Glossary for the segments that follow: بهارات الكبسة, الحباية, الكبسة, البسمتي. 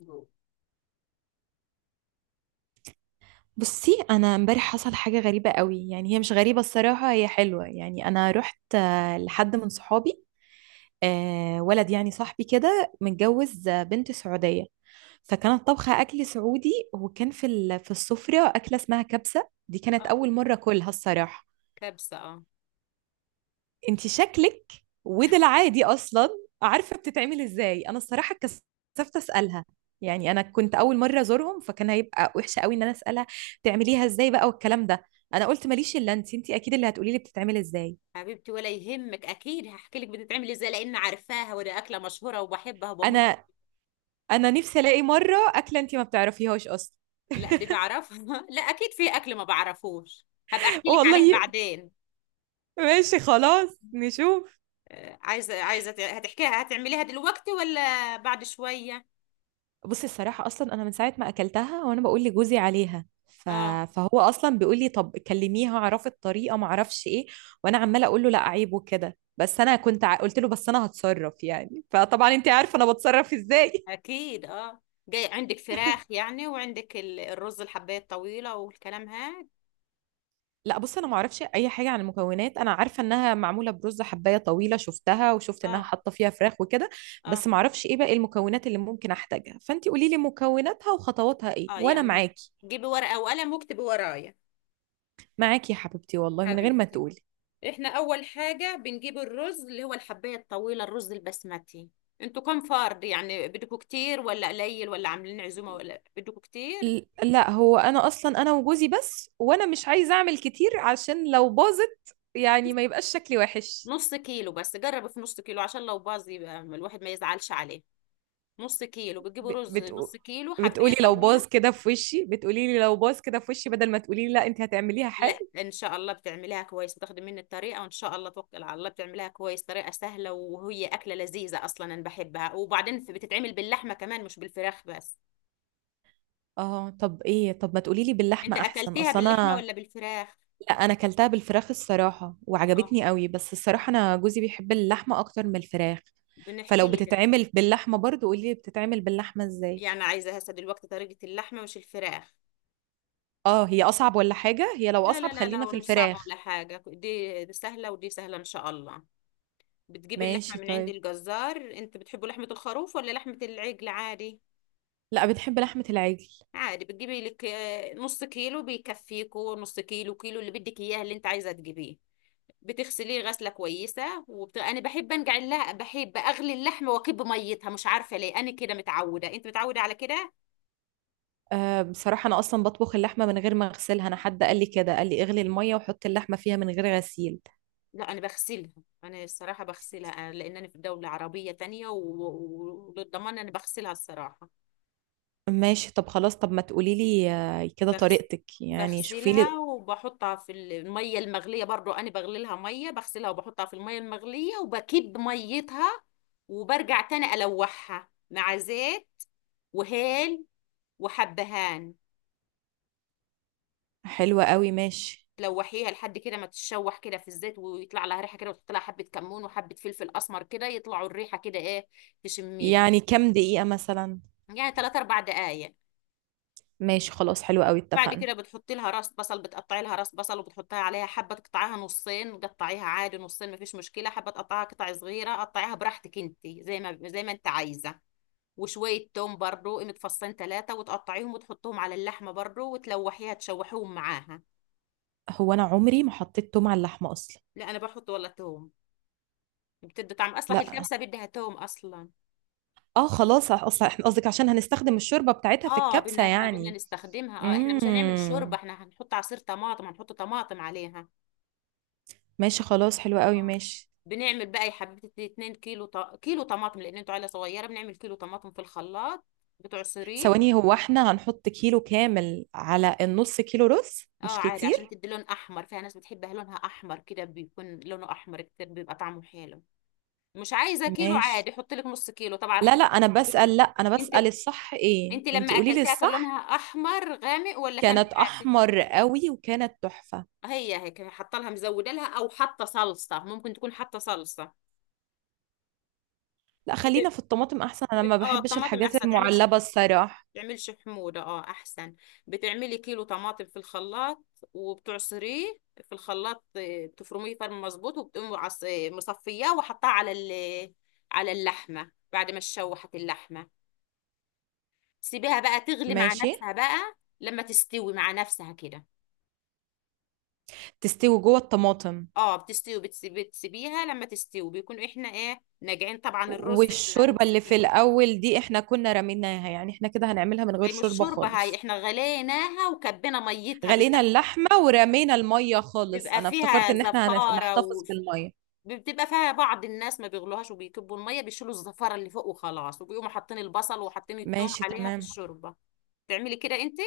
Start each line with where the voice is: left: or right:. left: اه.
right: بصي انا امبارح حصل حاجه غريبه قوي. يعني هي مش غريبه الصراحه، هي حلوه. يعني انا رحت لحد من صحابي. ولد يعني صاحبي كده متجوز بنت سعوديه. فكانت طبخه اكل سعودي، وكان في في السفره اكله اسمها كبسه. دي كانت اول مره اكلها الصراحه.
left: كبسة اه.
right: انت شكلك وده العادي اصلا عارفه بتتعمل ازاي. انا الصراحه اتكسفت اسالها، يعني انا كنت اول مره ازورهم، فكان هيبقى وحشه قوي ان انا اسالها بتعمليها ازاي بقى والكلام ده. انا قلت ماليش الا انت اكيد اللي هتقولي لي بتتعمل ازاي.
left: حبيبتي، ولا يهمك، اكيد هحكي لك بتتعمل ازاي، لان عارفاها وده اكله مشهوره وبحبها وبموت.
right: انا انا نفسي الاقي مره اكله انت ما بتعرفيهاش اصلا.
left: لا دي بعرفها. لا اكيد في اكل ما بعرفوش. هبقى احكي لك
right: والله.
left: عليه بعدين.
right: ماشي خلاص نشوف.
left: عايزه هتحكيها هتعمليها دلوقتي ولا بعد شويه؟
right: بُصّي الصراحة أصلًا أنا من ساعة ما أكلتها وأنا باقول لجوزي عليها،
left: اه،
right: فهو أصلًا بيقول لي: "طب كلميها اعرفي الطريقة،" ما اعرفش إيه، وأنا عمّالة أقول له: "لأ عيب" وكده، بس أنا كنت ع قُلت له: "بس أنا هاتصرّف يعني." فطبعًا أنتِ عارفة أنا باتصرّف إزاي.
left: اكيد اه. جاي عندك فراخ يعني، وعندك الرز الحبايه الطويله والكلام هاد؟
right: لأ بُصّي أنا ما اعرفش أي حاجة عن المكونات، أنا عارفة إنها معمولة برُز حبّاية طويلة شُفتها، وشُفت إنها
left: اه،
right: حاطة فيها فراخ وكده،
left: اه،
right: بس ما اعرفش إيه باقي المكونات اللي ممكن أحتاجها، فأنتِ قولي لي مكوناتها وخطواتها إيه،
left: اه،
right: وأنا
left: يعني
right: معاكِ،
left: جيبي ورقه وقلم واكتبي ورايا.
right: معاكِ يا حبيبتي والله من غير ما
left: حبيبتي،
right: تقولي.
left: احنا اول حاجة بنجيب الرز اللي هو الحباية الطويلة، الرز البسمتي. انتوا كم فرد يعني؟ بدكوا كتير ولا قليل ولا عاملين عزومة ولا بدكوا كتير؟
right: لا، هو انا اصلا وجوزي بس، وانا مش عايزه اعمل كتير عشان لو باظت يعني ما يبقاش شكلي وحش.
left: نص كيلو بس، جربوا في نص كيلو عشان لو باظ يبقى الواحد ما يزعلش عليه. نص كيلو بتجيبوا
right: ب-
left: رز،
right: بتقو...
left: نص كيلو حباية
right: بتقولي لو باظ
left: طويلة.
right: كده في وشي، بتقولي لي لو باظ كده في وشي، بدل ما تقولي لي لا انت هتعمليها
left: لا
right: حلو.
left: ان شاء الله بتعمليها كويس، بتاخدي مني الطريقة وان شاء الله توكل على الله بتعمليها كويس، طريقة سهلة وهي أكلة لذيذة اصلا انا بحبها. وبعدين بتتعمل باللحمة كمان مش بالفراخ بس.
right: اه. طب ايه، طب ما تقولي لي
left: انت
right: باللحمه احسن
left: اكلتيها
right: اصل
left: باللحمة
right: انا.
left: ولا بالفراخ؟
right: لا انا اكلتها بالفراخ الصراحه
left: اه،
right: وعجبتني قوي، بس الصراحه انا جوزي بيحب اللحمه اكتر من الفراخ. فلو
left: بنحكي لك.
right: بتتعمل باللحمه برضو قولي لي بتتعمل باللحمه ازاي.
left: يعني عايزة هسه دلوقتي طريقة اللحمة مش الفراخ؟
right: اه، هي اصعب ولا حاجه؟ هي لو
left: لا
right: اصعب
left: لا لا لا،
right: خلينا في
left: ومش صعبة
right: الفراخ.
left: ولا حاجة، دي سهلة ودي سهلة إن شاء الله. بتجيب اللحمة
right: ماشي
left: من عند
right: طيب.
left: الجزار، أنت بتحبوا لحمة الخروف ولا لحمة العجل عادي؟
right: لا بنحب لحمة العجل.
left: عادي، بتجيبي لك نص كيلو بيكفيكوا، نص كيلو كيلو اللي بدك إياه اللي أنت عايزة تجيبيه. بتغسليه غسلة كويسة، أنا بحب بحب أغلي اللحمة وأكب ميتها، مش عارفة ليه أنا كده متعودة، أنت متعودة على كده.
right: أه بصراحة أنا أصلا بطبخ اللحمة من غير ما أغسلها، أنا حد قال لي كده قال لي اغلي المية وحط اللحمة فيها من غير غسيل.
left: لا انا بغسلها، انا الصراحه بغسلها، لان انا في دوله عربيه تانية وللضمان انا بغسلها الصراحه.
right: ماشي طب خلاص، طب ما تقولي لي كده
left: بغس...
right: طريقتك يعني شوفي لي.
left: بغسلها وبحطها في الميه المغليه برضو، انا بغلي لها ميه، بغسلها وبحطها في الميه المغليه وبكب ميتها، وبرجع تاني الوحها مع زيت وهيل وحبهان.
right: حلوة قوي ماشي.
left: تلوحيها لحد كده ما تتشوح كده في الزيت، ويطلع لها ريحه كده، وتحط لها حبه كمون وحبه فلفل اسمر كده يطلعوا الريحه كده ايه، تشميها.
right: يعني كام دقيقة مثلا؟
left: يعني 3 4 دقائق.
right: ماشي خلاص حلوة قوي
left: بعد
right: اتفقنا.
left: كده بتحطي لها راس بصل، بتقطعي لها راس بصل وبتحطها عليها، حبه تقطعيها نصين، قطعيها عادي نصين مفيش مشكله، حبه تقطعيها قطع صغيره، قطعيها براحتك انت، زي ما انت عايزه. وشويه توم برضو، متفصلين ثلاثه، وتقطعيهم وتحطهم على اللحمه برضو وتلوحيها، تشوحيهم معاها.
right: هو أنا عمري ما حطيت توم على اللحمة أصلا.
left: لا انا بحط ولا توم، بتدي طعم، اصلا
right: لا.
left: الكبسه بدها توم اصلا.
right: اه خلاص اصلا احنا قصدك عشان هنستخدم الشوربة بتاعتها في
left: اه
right: الكبسة
left: احنا بدنا
right: يعني.
left: نستخدمها، اه احنا مش هنعمل شوربه،
right: امم.
left: احنا هنحط عصير طماطم، هنحط طماطم عليها.
right: ماشي خلاص حلوة قوي
left: اه،
right: ماشي.
left: بنعمل بقى يا حبيبتي 2 كيلو كيلو طماطم، لان انتوا عيله صغيره، بنعمل كيلو طماطم في الخلاط، بتعصريه.
right: ثواني، هو احنا هنحط كيلو كامل على النص كيلو رز؟
left: اه
right: مش
left: عادي عشان
right: كتير؟
left: تدي لون احمر، فيها ناس بتحبها لونها احمر كده، بيكون لونه احمر كتير بيبقى طعمه حلو. مش عايزه كيلو
right: ماشي.
left: عادي، حط لك نص كيلو، طبعا
right: لا
left: راحتك،
right: لا،
left: ما
right: انا
left: بتحبش اللون.
right: بسأل، لا انا
left: انت
right: بسأل الصح ايه،
left: انت
right: انت
left: لما
right: قولي لي
left: اكلتها كان
right: الصح.
left: لونها احمر غامق ولا كان
right: كانت
left: فاتح؟
right: احمر قوي وكانت تحفة.
left: هي هيك حاطه لها، مزوده لها، او حاطه صلصه، ممكن تكون حاطه صلصه.
right: لا خلينا
left: بت...
right: في الطماطم احسن، انا ما
left: اه
right: بحبش
left: الطماطم
right: الحاجات
left: احسن، تعملش
right: المعلبة الصراحة.
left: تعملش حموضة، اه احسن. بتعملي كيلو طماطم في الخلاط وبتعصريه في الخلاط، بتفرميه فرم مظبوط، وبتقومي مصفياه وحطاه على على اللحمة بعد ما تشوحت اللحمة. سيبيها بقى تغلي مع
right: ماشي.
left: نفسها، بقى لما تستوي مع نفسها كده.
right: تستوي جوه الطماطم؟
left: اه بتستوي، بتسيبيها لما تستوي، بيكون احنا ايه ناجعين، طبعا الرز احنا
right: والشوربة
left: نص
right: اللي في
left: فيه.
right: الأول دي احنا كنا رميناها يعني، احنا كده هنعملها من غير
left: هي مش
right: شوربة
left: شوربة هاي،
right: خالص؟
left: احنا غليناها وكبينا ميتها،
right: غلينا
left: بيبقى
right: اللحمة ورمينا المية خالص؟
left: بيبقى
right: أنا افتكرت
left: فيها
right: إن احنا
left: زفارة
right: هنحتفظ بالمية.
left: بتبقى فيها، بعض الناس ما بيغلوهاش وبيكبوا الميه، بيشيلوا الزفره اللي فوق وخلاص، وبيقوموا حاطين البصل وحاطين الثوم
right: ماشي
left: عليها في
right: تمام.
left: الشوربه. تعملي كده انت.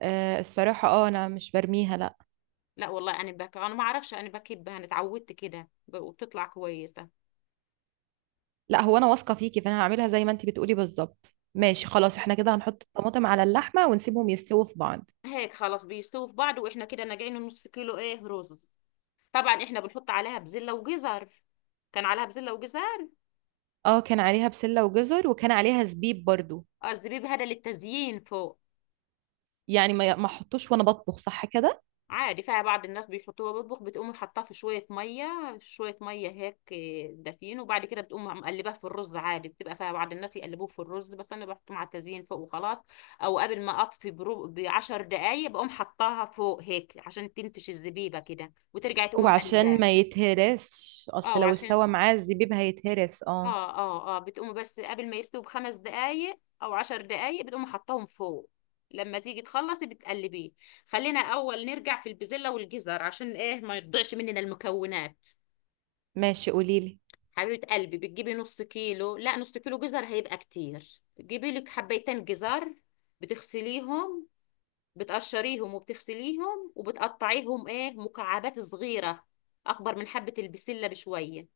right: آه الصراحة اه انا مش برميها لا.
left: لا والله انا بك، انا ما اعرفش، انا بكبها انا اتعودت كده وبتطلع كويسه.
right: لا هو انا واثقة فيكي، فانا هعملها زي ما انتي بتقولي بالظبط. ماشي خلاص احنا كده هنحط الطماطم على اللحمة ونسيبهم يستووا في بعض.
left: هيك خلاص بيستووا في بعض، واحنا كده ناقعين نص كيلو ايه رز، طبعا احنا بنحط عليها بزله وجزر، كان عليها بزله وجزر.
right: اه كان عليها بسلة وجزر، وكان عليها زبيب برضو.
left: الزبيب هذا للتزيين فوق.
right: يعني ما احطوش وانا بطبخ صح كده؟
left: عادي فيها، بعض الناس بيحطوها بيطبخ، بتقوم حاطاه في شوية مية، شوية مية هيك دافين، وبعد كده بتقوم مقلباه في الرز عادي، بتبقى فيها بعض الناس يقلبوه في الرز، بس أنا بحطه مع التزيين فوق وخلاص. أو قبل ما أطفي برو بعشر دقايق بقوم حطاها فوق هيك عشان تنفش الزبيبة كده، وترجعي تقوم
right: وعشان
left: مقلباه.
right: ما يتهرسش،
left: اه
right: اصل لو
left: وعشان،
right: استوى معاه الزبيب هيتهرس اه.
left: اه بتقوم بس قبل ما يستوي بخمس دقايق او عشر دقايق، بتقوم حطاهم فوق. لما تيجي تخلصي بتقلبيه. خلينا اول نرجع في البزلة والجزر عشان ايه ما يضيعش مننا المكونات.
right: ماشي قوليلي.
left: حبيبة قلبي، بتجيبي نص كيلو، لا نص كيلو جزر هيبقى كتير، تجيبي لك حبيتين جزر، بتغسليهم بتقشريهم وبتغسليهم وبتقطعيهم ايه مكعبات صغيرة، اكبر من حبة البسلة بشوية.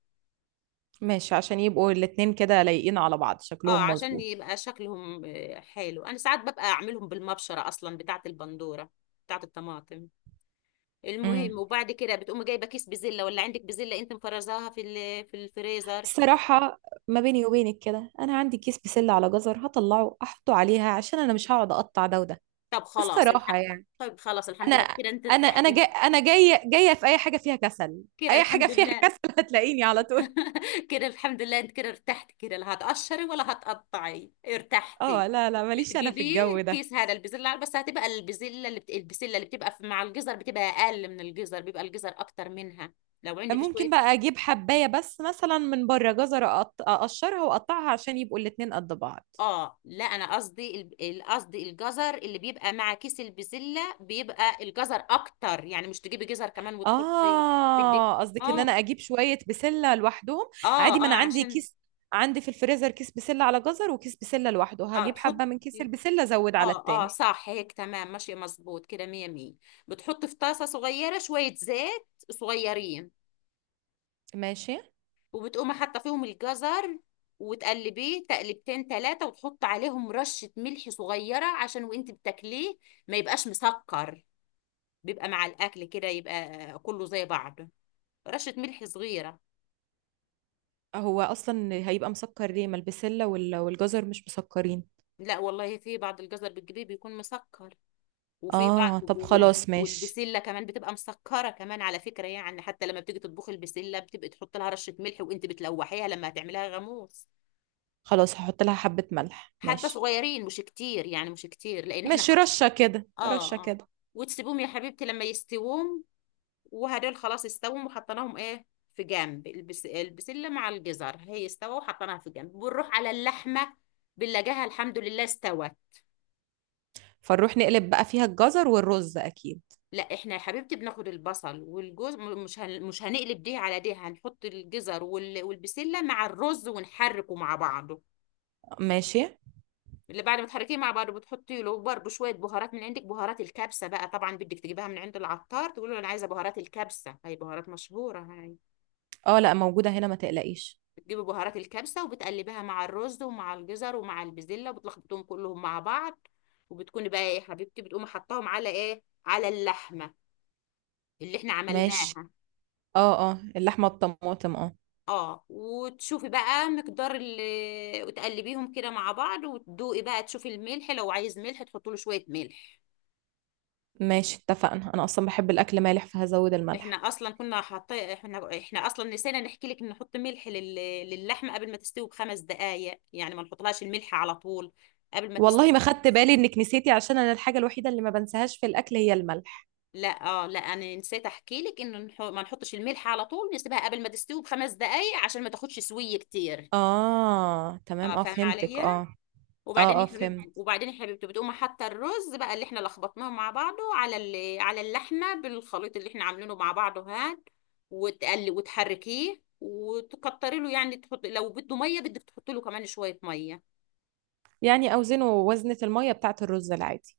right: ماشي عشان يبقوا الاتنين كده لايقين على بعض
left: اه
right: شكلهم
left: عشان
right: مظبوط.
left: يبقى شكلهم حلو، انا ساعات ببقى اعملهم بالمبشره اصلا، بتاعه البندوره بتاعه الطماطم. المهم، وبعد كده بتقوم جايبه كيس بزله، ولا عندك بزله انت مفرزاها في في الفريزر؟
right: الصراحة ما بيني وبينك كده، أنا عندي كيس بسلة على جزر هطلعه أحطه عليها، عشان أنا مش هقعد أقطع ده وده.
left: طب خلاص
right: الصراحة
left: الحق.
right: يعني.
left: طب خلاص الحمد
right: أنا
left: لله كده، انت
right: أنا أنا
left: ارتحتي.
right: جاي أنا جاية جاية في أي حاجة فيها كسل.
left: كده
right: أي حاجة
left: الحمد
right: فيها
left: لله.
right: كسل هتلاقيني على طول.
left: كده الحمد لله، انت كده ارتحتي، كده لا هتقشري ولا هتقطعي،
right: أه
left: ارتحتي.
right: لا لا ماليش أنا في
left: بتجيبيه
right: الجو ده.
left: الكيس هذا البزلة بس هتبقى البسلة اللي بتبقى مع الجزر بتبقى أقل من الجزر، بيبقى الجزر أكتر منها، لو عندك
right: ممكن
left: شوية.
right: بقى أجيب حباية بس مثلا من بره جزر، أقشرها وأقطعها عشان يبقوا الاتنين قد بعض.
left: اه لا أنا قصدي قصدي الجزر اللي بيبقى مع كيس البزلة بيبقى الجزر أكتر، يعني مش تجيبي جزر كمان وتحطي. بدك،
right: اه قصدك ان
left: اه
right: انا اجيب شويه بسله لوحدهم. عادي، ما انا
left: اه
right: عندي
left: عشان.
right: كيس. عندي في الفريزر كيس بسله على جزر وكيس بسله لوحده،
left: اه
right: هجيب حبه من كيس
left: تحطي،
right: البسله ازود على
left: اه
right: التاني.
left: صح هيك تمام ماشي مظبوط كده، مية مية. بتحط في طاسة صغيرة شوية زيت صغيرين،
right: ماشي.
left: وبتقوم حاطة فيهم الجزر، وتقلبيه تقلبتين تلاتة، وتحط عليهم رشة ملح صغيرة عشان وانت بتاكليه ما يبقاش مسكر، بيبقى مع الأكل كده يبقى كله زي بعضه، رشة ملح صغيرة.
right: هو اصلا هيبقى مسكر ليه، ما البسله والجزر مش مسكرين.
left: لا والله في بعض الجزر بتجيبيه بيكون مسكر، وفي بعض
right: اه طب خلاص ماشي.
left: والبسله كمان بتبقى مسكره كمان على فكره، يعني حتى لما بتيجي تطبخي البسله بتبقى تحط لها رشه ملح وانت بتلوحيها لما هتعمليها غاموس.
right: خلاص هحط لها حبه ملح
left: حبه
right: ماشي.
left: صغيرين، مش كتير يعني، مش كتير لان احنا
right: ماشي رشه كده
left: اه،
right: رشه
left: اه،
right: كده.
left: وتسيبهم يا حبيبتي لما يستوهم، وهدول خلاص استوهم وحطيناهم ايه في جنب. البسله مع الجزر هي استوى وحطيناها في جنب، بنروح على اللحمه بنلاقيها الحمد لله استوت.
right: فنروح نقلب بقى فيها الجزر والرز اكيد.
left: لا احنا يا حبيبتي بناخد البصل والجوز مش هنقلب دي على دي، هنحط الجزر والبسله مع الرز ونحركه مع بعضه.
right: ماشي.
left: اللي بعد ما تحركيه مع بعضه بتحطي له برضه شويه بهارات من عندك، بهارات الكبسه بقى، طبعا بدك تجيبها من عند العطار، تقول له انا عايزه بهارات الكبسه، هي بهارات مشهوره هاي.
right: اه لا موجوده هنا ما تقلقيش.
left: بتجيبي بهارات الكبسه وبتقلبها مع الرز ومع الجزر ومع البسله، وبتلخبطهم كلهم مع بعض، وبتكوني بقى إيه يا حبيبتي، بتقومي حطاهم على ايه، على اللحمه اللي احنا
right: ماشي.
left: عملناها.
right: اه اه اللحمه بطماطم اه.
left: اه وتشوفي بقى مقدار اللي، وتقلبيهم كده مع بعض، وتدوقي بقى تشوفي الملح، لو عايز ملح تحطي له شويه ملح.
right: ماشي اتفقنا انا اصلا بحب الاكل مالح فهزود
left: احنا
right: الملح.
left: اصلا كنا حاطين، احنا اصلا نسينا نحكي لك ان نحط ملح للحمه قبل ما تستوي بخمس دقائق، يعني ما نحطلهاش الملح على طول قبل ما
right: والله ما
left: تستوي.
right: خدت بالي انك نسيتي، عشان انا الحاجه الوحيده اللي ما بنساهاش في الاكل هي الملح.
left: لا لا انا نسيت احكي لك ان ما نحطش الملح على طول، نسيبها قبل ما تستوي بخمس دقائق عشان ما تاخدش سويه كتير.
right: اه تمام،
left: اه
right: اه
left: فاهمه
right: فهمتك
left: عليا.
right: اه.
left: وبعدين
right: اه اه فهمت.
left: يا حبيبتي بتقوم حاطه الرز بقى اللي احنا لخبطناه مع بعضه على على اللحمه بالخليط اللي احنا عاملينه مع بعضه هاد. وتقلي وتحركيه وتكتري له، يعني تحط، لو بده ميه بدك تحط له كمان شويه ميه.
right: يعني اوزنه وزنة المية بتاعة الرز العادي؟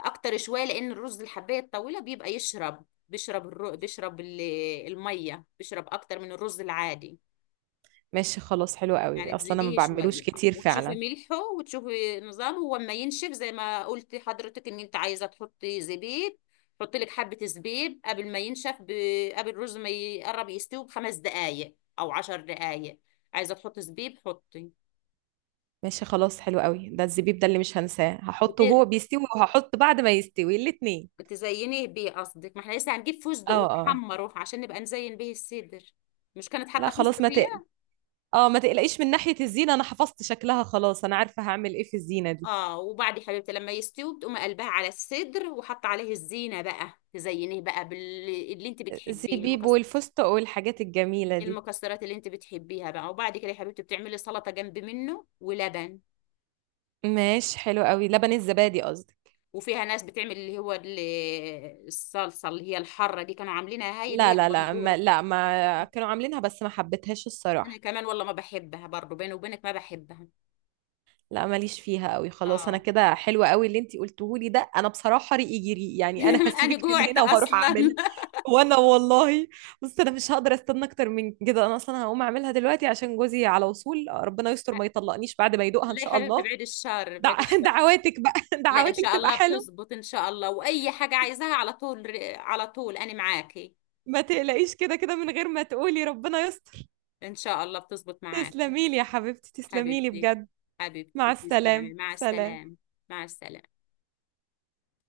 left: اكتر شويه لان الرز الحبايه الطويله بيبقى يشرب، بيشرب الر... بيشرب ال... الميه، بيشرب اكتر من الرز العادي.
right: ماشي خلاص حلو قوي،
left: يعني
right: اصلا انا ما
left: تزيديه
right: بعملوش
left: شوية،
right: كتير
left: وتشوفي
right: فعلا.
left: ملحه وتشوفي نظامه هو ما ينشف، زي ما قلتي حضرتك ان انت عايزة تحطي زبيب، حطي لك حبة زبيب قبل ما ينشف، قبل الرز ما يقرب يستوي بخمس دقايق او عشر دقايق، عايزة تحطي زبيب حطي.
right: ماشي خلاص حلو قوي. ده الزبيب ده اللي مش هنساه، هحطه
left: وت...
right: وهو بيستوي، وهحط بعد ما يستوي الاتنين.
left: تزينيه بيه قصدك، ما احنا لسه هنجيب فستق
right: اه اه.
left: ونحمره عشان نبقى نزين بيه الصدر. مش كانت
right: لا
left: حاطة
right: خلاص
left: فستق
right: ما
left: هي؟
right: تقل اه ما تقلقيش من ناحية الزينة، انا حفظت شكلها خلاص، انا عارفة هعمل ايه في الزينة دي.
left: اه، وبعد يا حبيبتي لما يستوي بتقوم قلبها على الصدر وحط عليه الزينة بقى، تزينيه بقى باللي انت
right: زي
left: بتحبيه
right: بيب
left: المكسر،
right: والفستق والحاجات الجميلة دي.
left: المكسرات اللي انت بتحبيها بقى، وبعد كده يا حبيبتي بتعملي سلطة جنب منه ولبن.
right: ماشي حلو قوي، لبن الزبادي قصدي.
left: وفيها ناس بتعمل اللي هو الصلصة اللي هي الحارة دي، كانوا عاملينها هاي اللي هي
right: لا لا لا، ما
left: البندورة.
right: لا ما كانوا عاملينها بس ما حبيتهاش
left: انا
right: الصراحة.
left: كمان والله ما بحبها برضه، بيني وبينك ما بحبها.
right: لا ماليش فيها قوي خلاص، انا
left: اه.
right: كده. حلوة قوي اللي انتي قلتهولي ده، انا بصراحة ريقي جري يعني، انا
left: انا
right: هسيبك من
left: جوعت
right: هنا وهروح
left: اصلا.
right: اعملها. وانا والله. بص انا مش هقدر استنى اكتر من كده، انا اصلا هقوم اعملها دلوقتي عشان جوزي على وصول، ربنا يستر ما يطلقنيش بعد ما يدوقها ان
left: لا يا
right: شاء
left: حبيبتي
right: الله.
left: بعيد الشر،
right: دع...
left: بعيد الشر.
right: دعواتك بقى
left: لا ان
right: دعواتك
left: شاء
right: تبقى
left: الله
right: حلوة.
left: بتزبط، ان شاء الله، واي حاجة عايزاها على طول، على طول انا معاكي.
right: ما تقلقيش كده كده من غير ما تقولي ربنا يستر.
left: ان شاء الله بتزبط معاكي.
right: تسلمي لي يا حبيبتي تسلمي لي
left: حبيبتي،
right: بجد. مع
left: حبيبتي
right: السلامة
left: تسلمي، مع
right: سلام.
left: السلامة. مع السلامة.